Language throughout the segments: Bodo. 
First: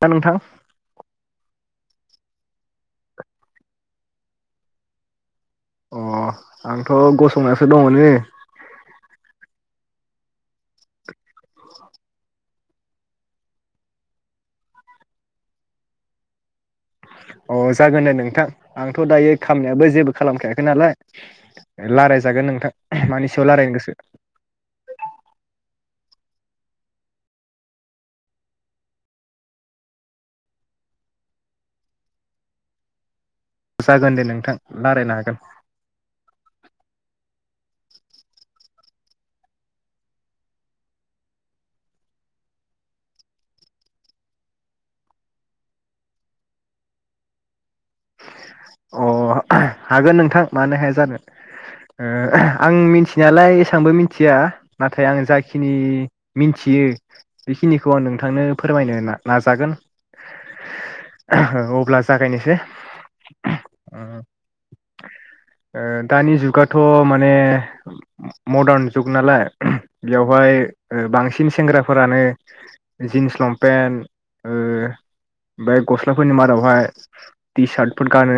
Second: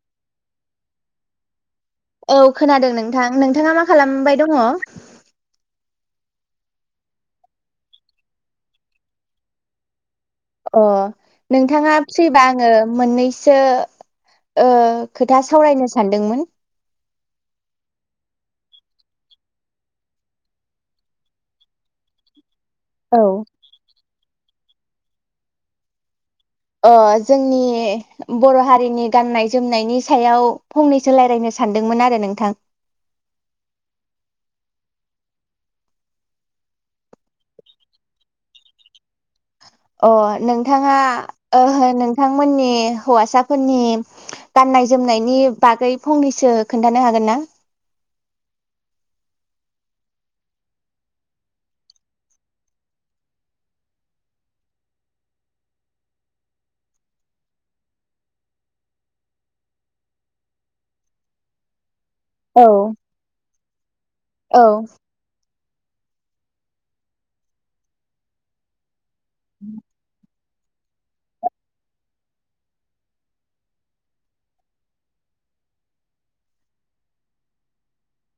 दा नोंथां। औ खोनादों नोंथां नोंथाङा मा खालामबाय दङ? अ आंथ' गसंनासो दङ नै। अ नोंथाङा फ्रिबा आङो मोननैसो ओ खोथा सावरायनो सानदोंमोन। अ जागोन दे नोंथां आंथ' दायो खामनायाबो जेबो खालामखायाखै नालाय रायलायजागोन नोंथां। औ मानि सायाव लारायनो गोसो? ओ जोंनि बर' हारिनि गाननाय जोमनायनि सायाव फंनैसो रायलायनो सानदोंमोन आरो नोंथां। जागोन दे नोंथां रायलायनो हागोन। अ नोंथाङा ओ नोंथांमोननि हौवासाफोरनि गाननाय जोमनायनि बागै फंनैसो खोन्थानो हागोन ना? अ हागोन नोंथां मानो हाया जानो, ओ आं मिथिनायालाय एसेबांबो मिथिया नाथाय आं जाखिनि मिथियो बेखिनिखौ आं नोंथांनो फोरमायनो नाजागोन। ओ अब्ला जागायनोसै औ औ ओ दानि जुगाथ' माने मदार्न जुग नालाय बेयावहाय ओ बांसिन सेंग्राफोरानो जिन्स लंपेन्ट ओ‌ बे गस्लाफोरनि मादावहाय टि सार्ट फोर गानो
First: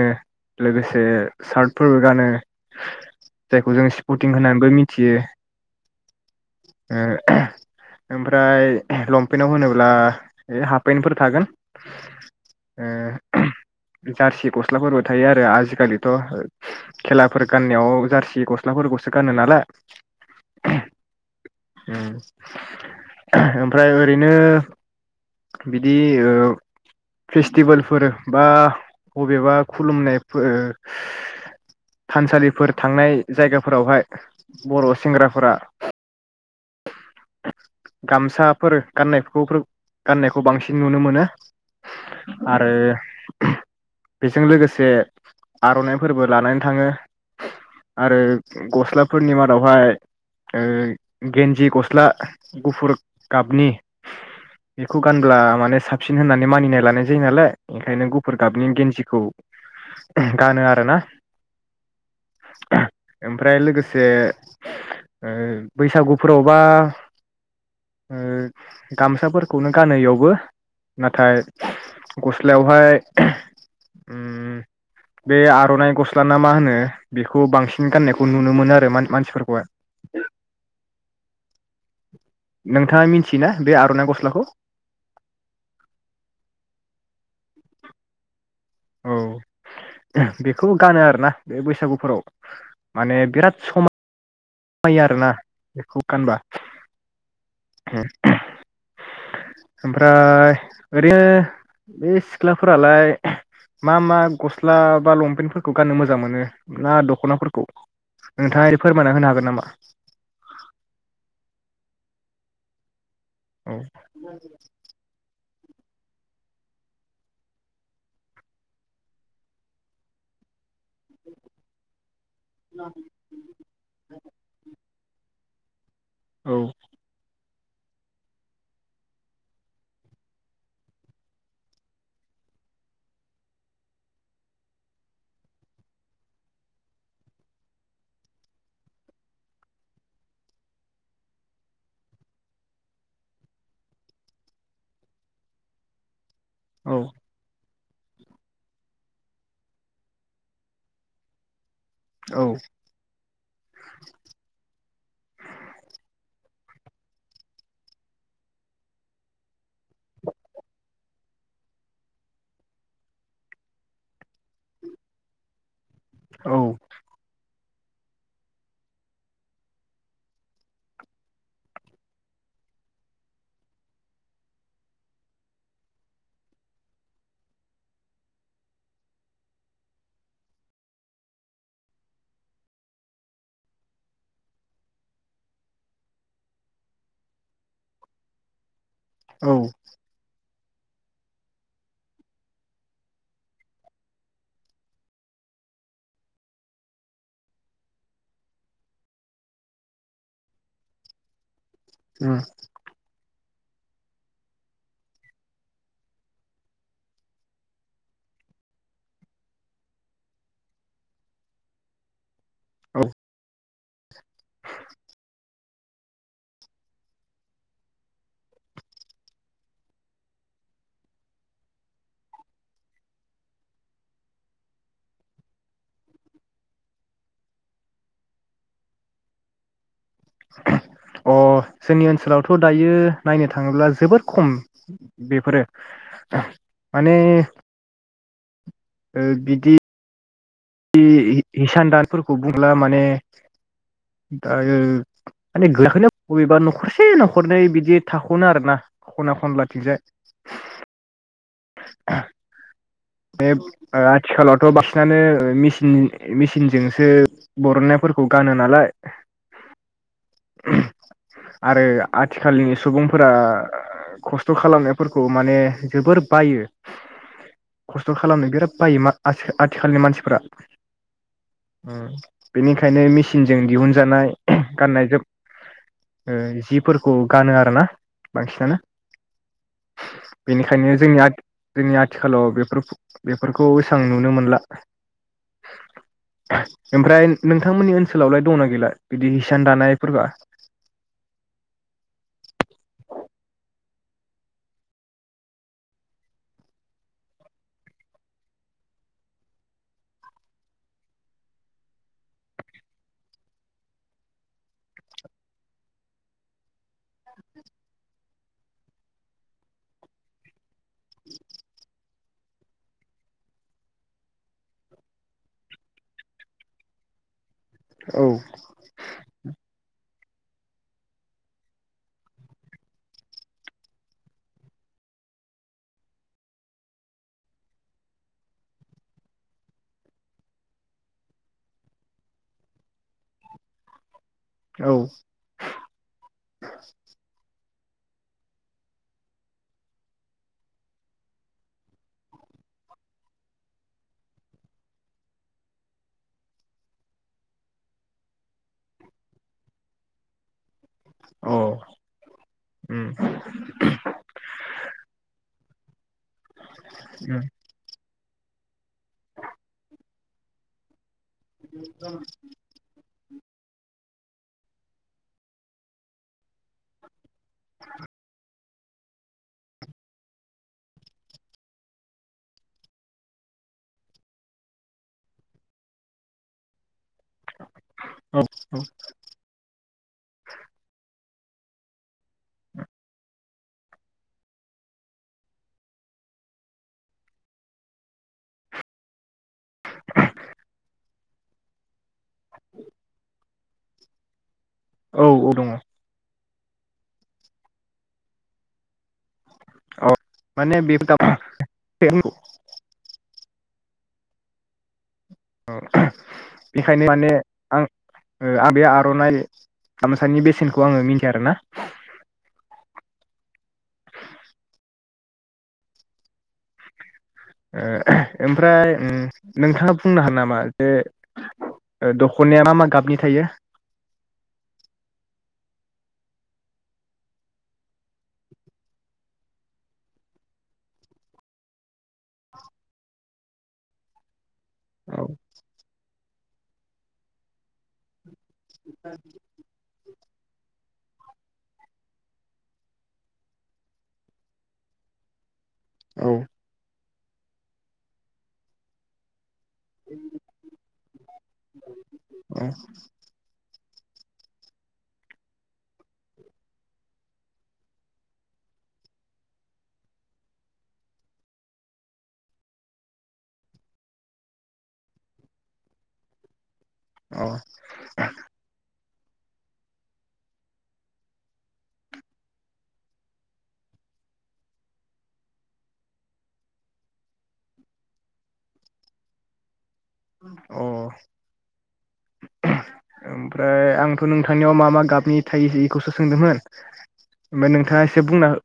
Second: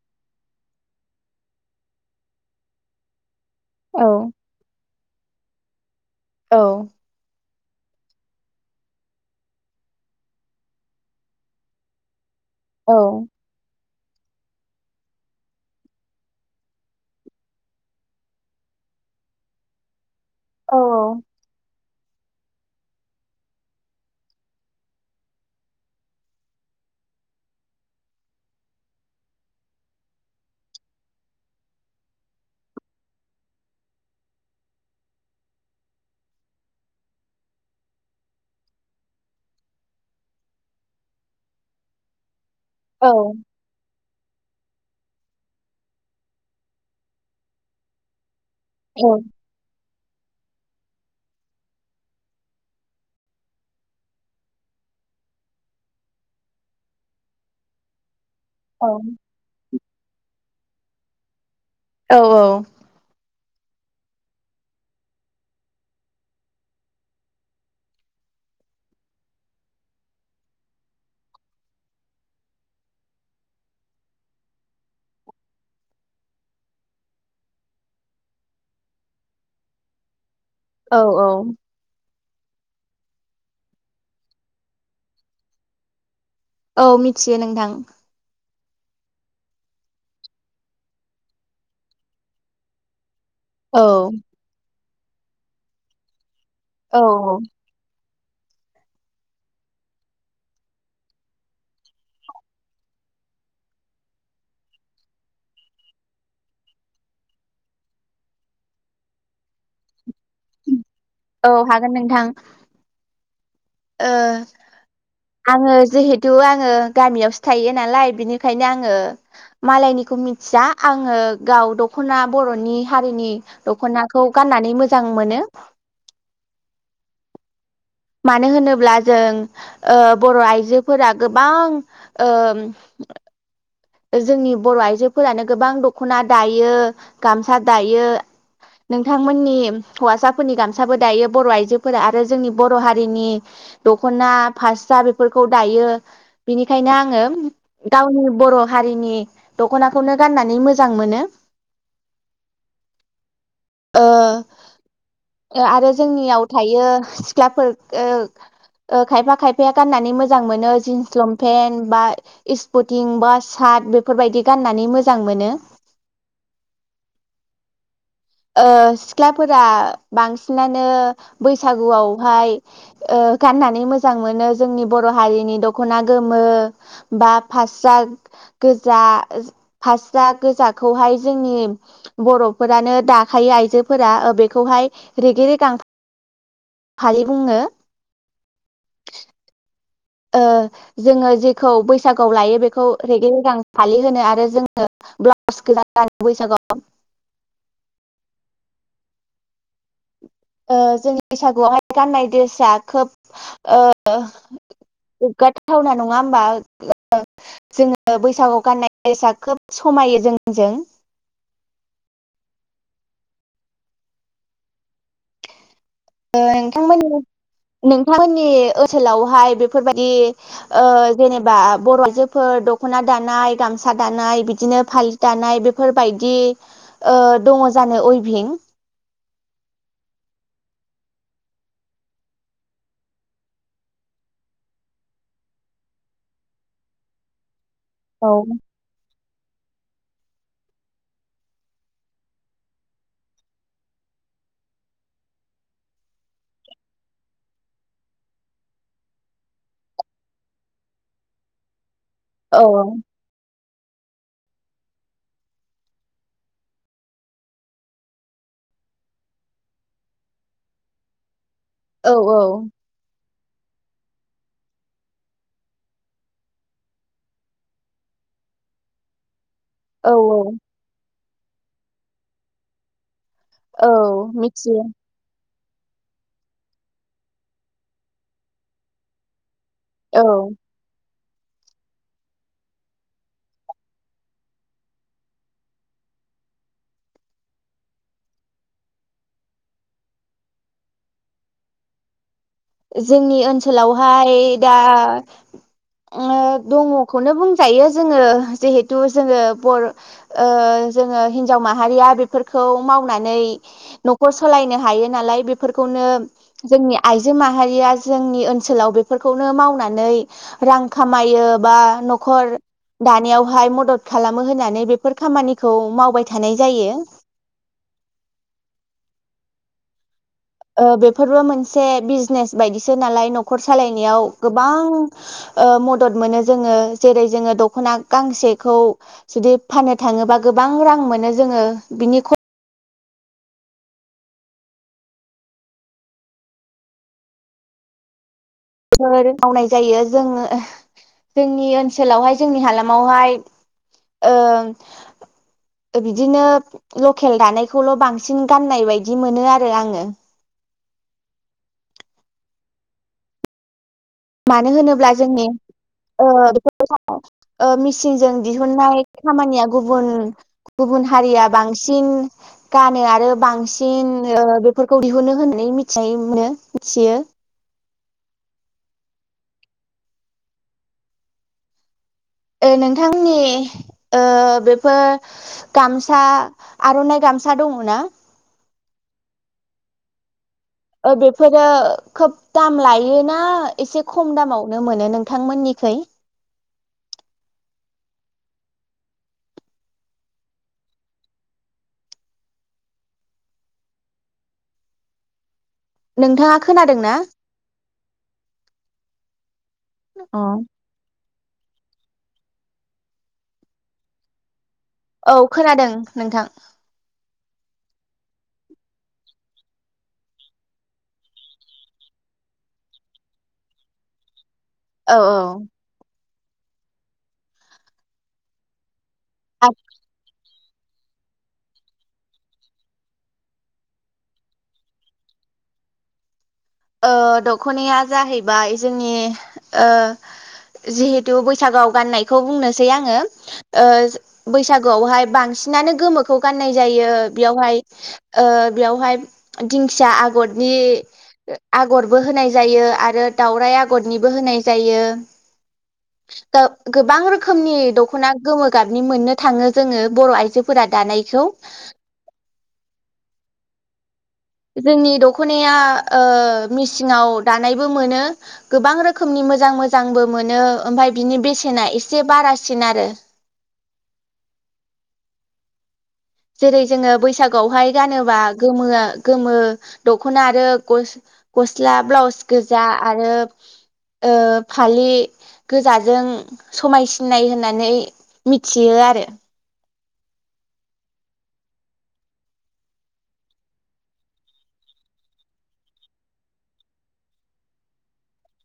लोगोसे सार्टफोर गानो जायखौ जों औ स्पुथिं होननानैबो मि थियो। औ ओ ओमफ्राय लंपेन्टआव होनोब्ला हाफ पेन्टफोर थागोन। औ ओम जारसि गस्लाफोरबो थायो आरो आजिखालिथ' खेलाफोर गाननायाव जारसि गस्लाफोरखौसो गानो नालाय। औ औ [inaudible] उम ओमफ्राय ओरैनो बिदि ओ फेस्टिभेलफोर बा बबेबा खुलुमनाय फो- ओ थानसालिफोर थांनाय जायगाफोरावहाय बर' सेंग्राफोरा [inaudible] गामसाफोर गाननायफोरखौ गाननायखौ बांसिन नुनो मोनो। आरो औ बेजों लोगोसे आर'नाइ फोरबो लानानै थाङो। आरो गस्लाफोरनि मादावहाय ओ गेन्जि गस्ला, गुफुर गाबनि बेखौ गानब्ला माने साबसिन होननानै मानिनाय लानाय जायो नालाय ओंखायनो गु फुर गाबनि औ गेन्जिखौ गानो आरोना। औ औ ओमफ्राय लोगोसे [inaudible] ओ। बैसागुफोराव बा [inaudible] ओ गामसाफोरखौनो गानो इयावबो। नाथाय गस्लायावहाय उम, बे आर'नाइ गस्ला ना मा होनो बेखौ बांसिन गाननायखौ नुनो मोनो आरो मान-मानसिफोरखौहाय। औ - औ नोंथाङा मिथियोना बे आरनाइ गस्लाखौ औ मिथियो नोंथां औ बेखौ गानो आरोना बे बैसागुफोराव माने औ मायो आरोना बेखौ गानबा औ - औ ओमफ्राय ओरैनो बे सिख्लाफोरालाय मा मा गस्ला बा लंपेन्टफोरखौ गाननो मोजां मोनो ना दखनाफोरखौ नोंथांङा फोरमायना होनो हागोन नामा औ हागोन नोंथां औ ओ आङो जिहेथु आङो गामियावसो थायो नालाय बिनिखायनो आङो मालायनिखौ मिथिया आङो गाव दखना बरनि हारिनि दखनाखौ गाननानै मोजां मोनो औ मानो होनोब्ला जों ओ बर आइजोफोरा गोबां ओ जोंनि बर आइजोफोरानो गोबां दखना दायो गामसा दायो नोंथांमोननि हौवासाफोरनि गामसाबो दायो बर आइजोफोरा आरो जोंनि बर हारिनि दखना फासरा बेफोरखौ दायो बिनिखायनो औ आङो गावनि बर जोंनि दखनाखौनो गाननानै मोजां मोनो औ ओ आरो जोंनियाव थायो सिख्लाफोर ओ - ओ खायफा खायफाया गाननानै मोजां मोनो जिन्स लंपेन बा इसपटिं बा साट बेफोरबायदि गाननानै मोजां मोनो औ ओ सिख्लाफोरा बांसिनानो बैसागुआवहाय ओ गाननानै मोजां मोनो जोंनि बर हारिनि दखना गोमो बा फास्रा गोजा फास्रा गोजाखौहाय जोंनि बरफोरानो दाखायो आइजोफोरा बेखौहाय रेगे रेगां फा फालि बुङो औ ओ जोङो जेखौ बैसागुआव लायो बेखौ रेगे रेगां फालि होनो आरो जोङो ब्लाउस गोजा गानो बैसागुआव ओ जों बैसागुआवहाय गाननाय द्रेसाआ खोब ओ गोग्गाथावना नङा होमबा जोङो बैसागुवाव गाननाय द्रेसा खोब समायो जोंजों औ ओ नोंथांमोननि नोंथांमोननि ओनसोलावहाय बेफोरबायदि ओ जेनेबा बर आइजोफोर दखना दानाय गामसा दानाय बिदिनो फालि दानाय बेफोरबायदि ओ दङ जानो उइभिं अ जोंनि ओनसोलावथ दायो नायनो थाङोब्ला जोबोर खम बेफोरो माने औ ओ बिदि दि हिसान दानफोरखौ बुंला माने दा माने गैयाखैनो बबेबा नखरसे नखरनै बिदि थाखनो आरो ना खना खनलाथिंजाय औ - औ आथिखालावथ बांसिनानो मिसिन मिसिनजोंसो बरननायफोरखौ गानो नालाय आरो औ आथिखालनि सुबुंफोरा ओ खस्थ खालामनायफोरखौ माने जोबोर बायो खस्थ खालामनो बिराद बायो मा आथिखाल आथिखालनि औ मानसिफोरा ओम बेनिखायनो मिसि जों औ दिहुनजानाय मिथियो गाननाय जोम ओ जिफोरखौ गानो आरोना बांसिनानो औ बेनिखायनो जोंनि आथ जोंनि आथिखालाव बेफोर बेफोरखौ एसेबां नुनो मोनला ओमफ्राय नोंथांमोननि ओनसोलावलाय दंना गैला बिदि हिसान दानाय फोरबोआ? जोंनि ओनसोलावहाय दा ओ दङखौनो बुंजायो जोङो जिहेथु जोङो बर ओ जोङो हिनजाव माहारिया बेफोरखौ मावनानै न'खर सालायनो हायो नालाय बेफोरखौनो जोंनि आइजो आइजो माहारिया जोंनि ओनसोलाव बेफोरखौनो मावनानै रां खामायो बा नखर दानायावहाय मदद खालामो होननानै बेफोर खामानिखौ मावबाय थानाय जायो औ ओ बेफोरबो मोनसे बिजनेस बायदिसो नालाय न'खर सालायनायाव गोबां ओ मदद मोनो जोङो जेरै जोङो दख'ना गांसेखौ जुदि फाननो थाङोबा गोबां रां मोनो जोङो बिनि ख औ फोर मावनाय जायो जोङो ओ जोंनि ओनसोलावहाय जोंनि हालामावहाय ओ बिदिनो लकेल दानायखौल' बांसिन गाननाय बायदि मोनो आरो आङो। अ ओम ओम ओम मानो होनोब्ला जोंनि उम ओ मिसिनजों दिहुननाय खामानिया गुबन गुबुन हारिया बांसिन गानो आरो बांसिन ओ बेफोरखौ दिहुनो होननानै मिथिनाय मोनो मिथियो। [inaudible] ओ नोंथांनि ओ बेफोर गामसा, आर'नाइ गामसा दङ ना? हो बेफोरो खोब दाम लायोना एसे खम दामावनो मोनो नोंथांमोननिखै? [inaudible] औ औ दङ। नोंथाङा खोनादों ना? औ माने बे [unintelligible] [unintelligible] औ खोनादों नोंथां। बेखायनो माने आं ओ आं बे आर'नाइ गामसानि बेसेनखौ आङो मिथिया आरोना। औ औ ओ ओमफ्राय ओम नोंथाङा बुंनो हागोन नामा? बे ओ दख'नाया मा मा गाबनि थायो? ओ दख'नाया जाहैबाय जोंनि ओ जिहेथु बैसागोआव गाननायखौ बुंनोसै आङो ओ औ बैसागोआवहाय बांसिनानो गोमो खौ गान्नाय जायो। बेयावहाय ओ बेयावहाय दिं खिया आगरनि आगरबो होनाय जायो आरो दावराइ आगरनिबो होनाय जायो। औ [unintelligible] गोबां रोखोमनि दख'ना गोमो गाबनि मोननो थाङो जोङो बर' आइजोफोरा दानायखौ। जोंनि दख'नाया ओ मेसिङाव दानायबो मोनो। गोबां रोखोमनि मोजां मोजांबो मोनो ओमफाय बिनि बेसेना एसे बारासिन आरो। जेरै जोङो औ अ बैसागोआवहाय गानोबा गोमोया। गोमो दखना आरो गस-गस्ला ब्लाउस गोजा आरो ओ फालि गोजाजों समायसिनाय होननानै मिथियो आरो। अ ओमफ्राय आंथ' नोंथांनियाव मा मा गाबनि थायो बेखौसो सोंदोंमोन। ओमफ्राय नोंथाङा एसे बुंना हो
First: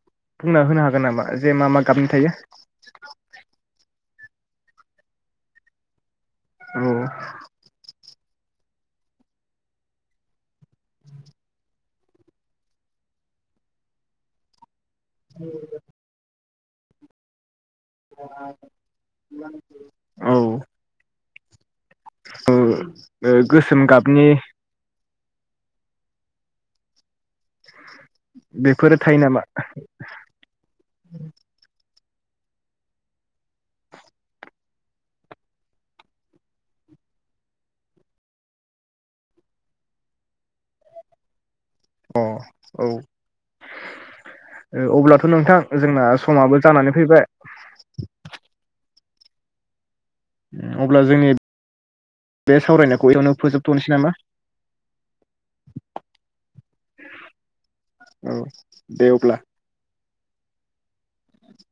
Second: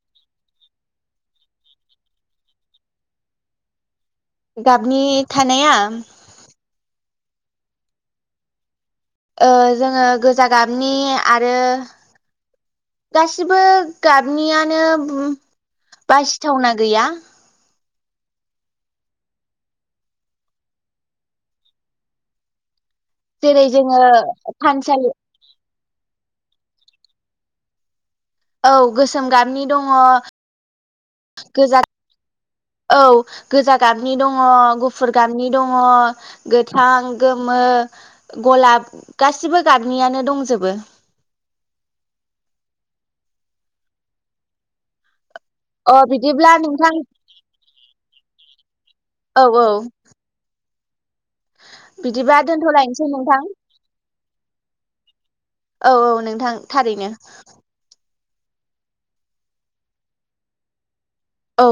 बुंना होनो हागोन नामा जे मा मा गाबनि थायो। गाबनि थानाया? औ। ओ जोङो गोजान गाबनि आरो गासिबो गाबनियानो बास थावना गैया। औ। ओ। जेरै जोङो थानसालि। [inaudible] औ बेफोरो थायो गोसोम नामा गाबनि दङ, गोजा औ गोजा गाबनि दङ गुफुर गाबनि दङ गोथां गोमो गलाब गासिबो गाबनियानो दंजोबो। अ औ अब्लाथथ'। थ' नोंथां अ जोंना बिदिब्ला समाबो नोंथां जानानै फैबाय। औ औ। [unintelligible] बिदिबा बे सावरायनायखौ दोनथ'लायनोसै एयावनो नोंथां फोजोबथ'नोसै नामा औ औ नोंथां थारैनो। औ दे अब्ला। औ।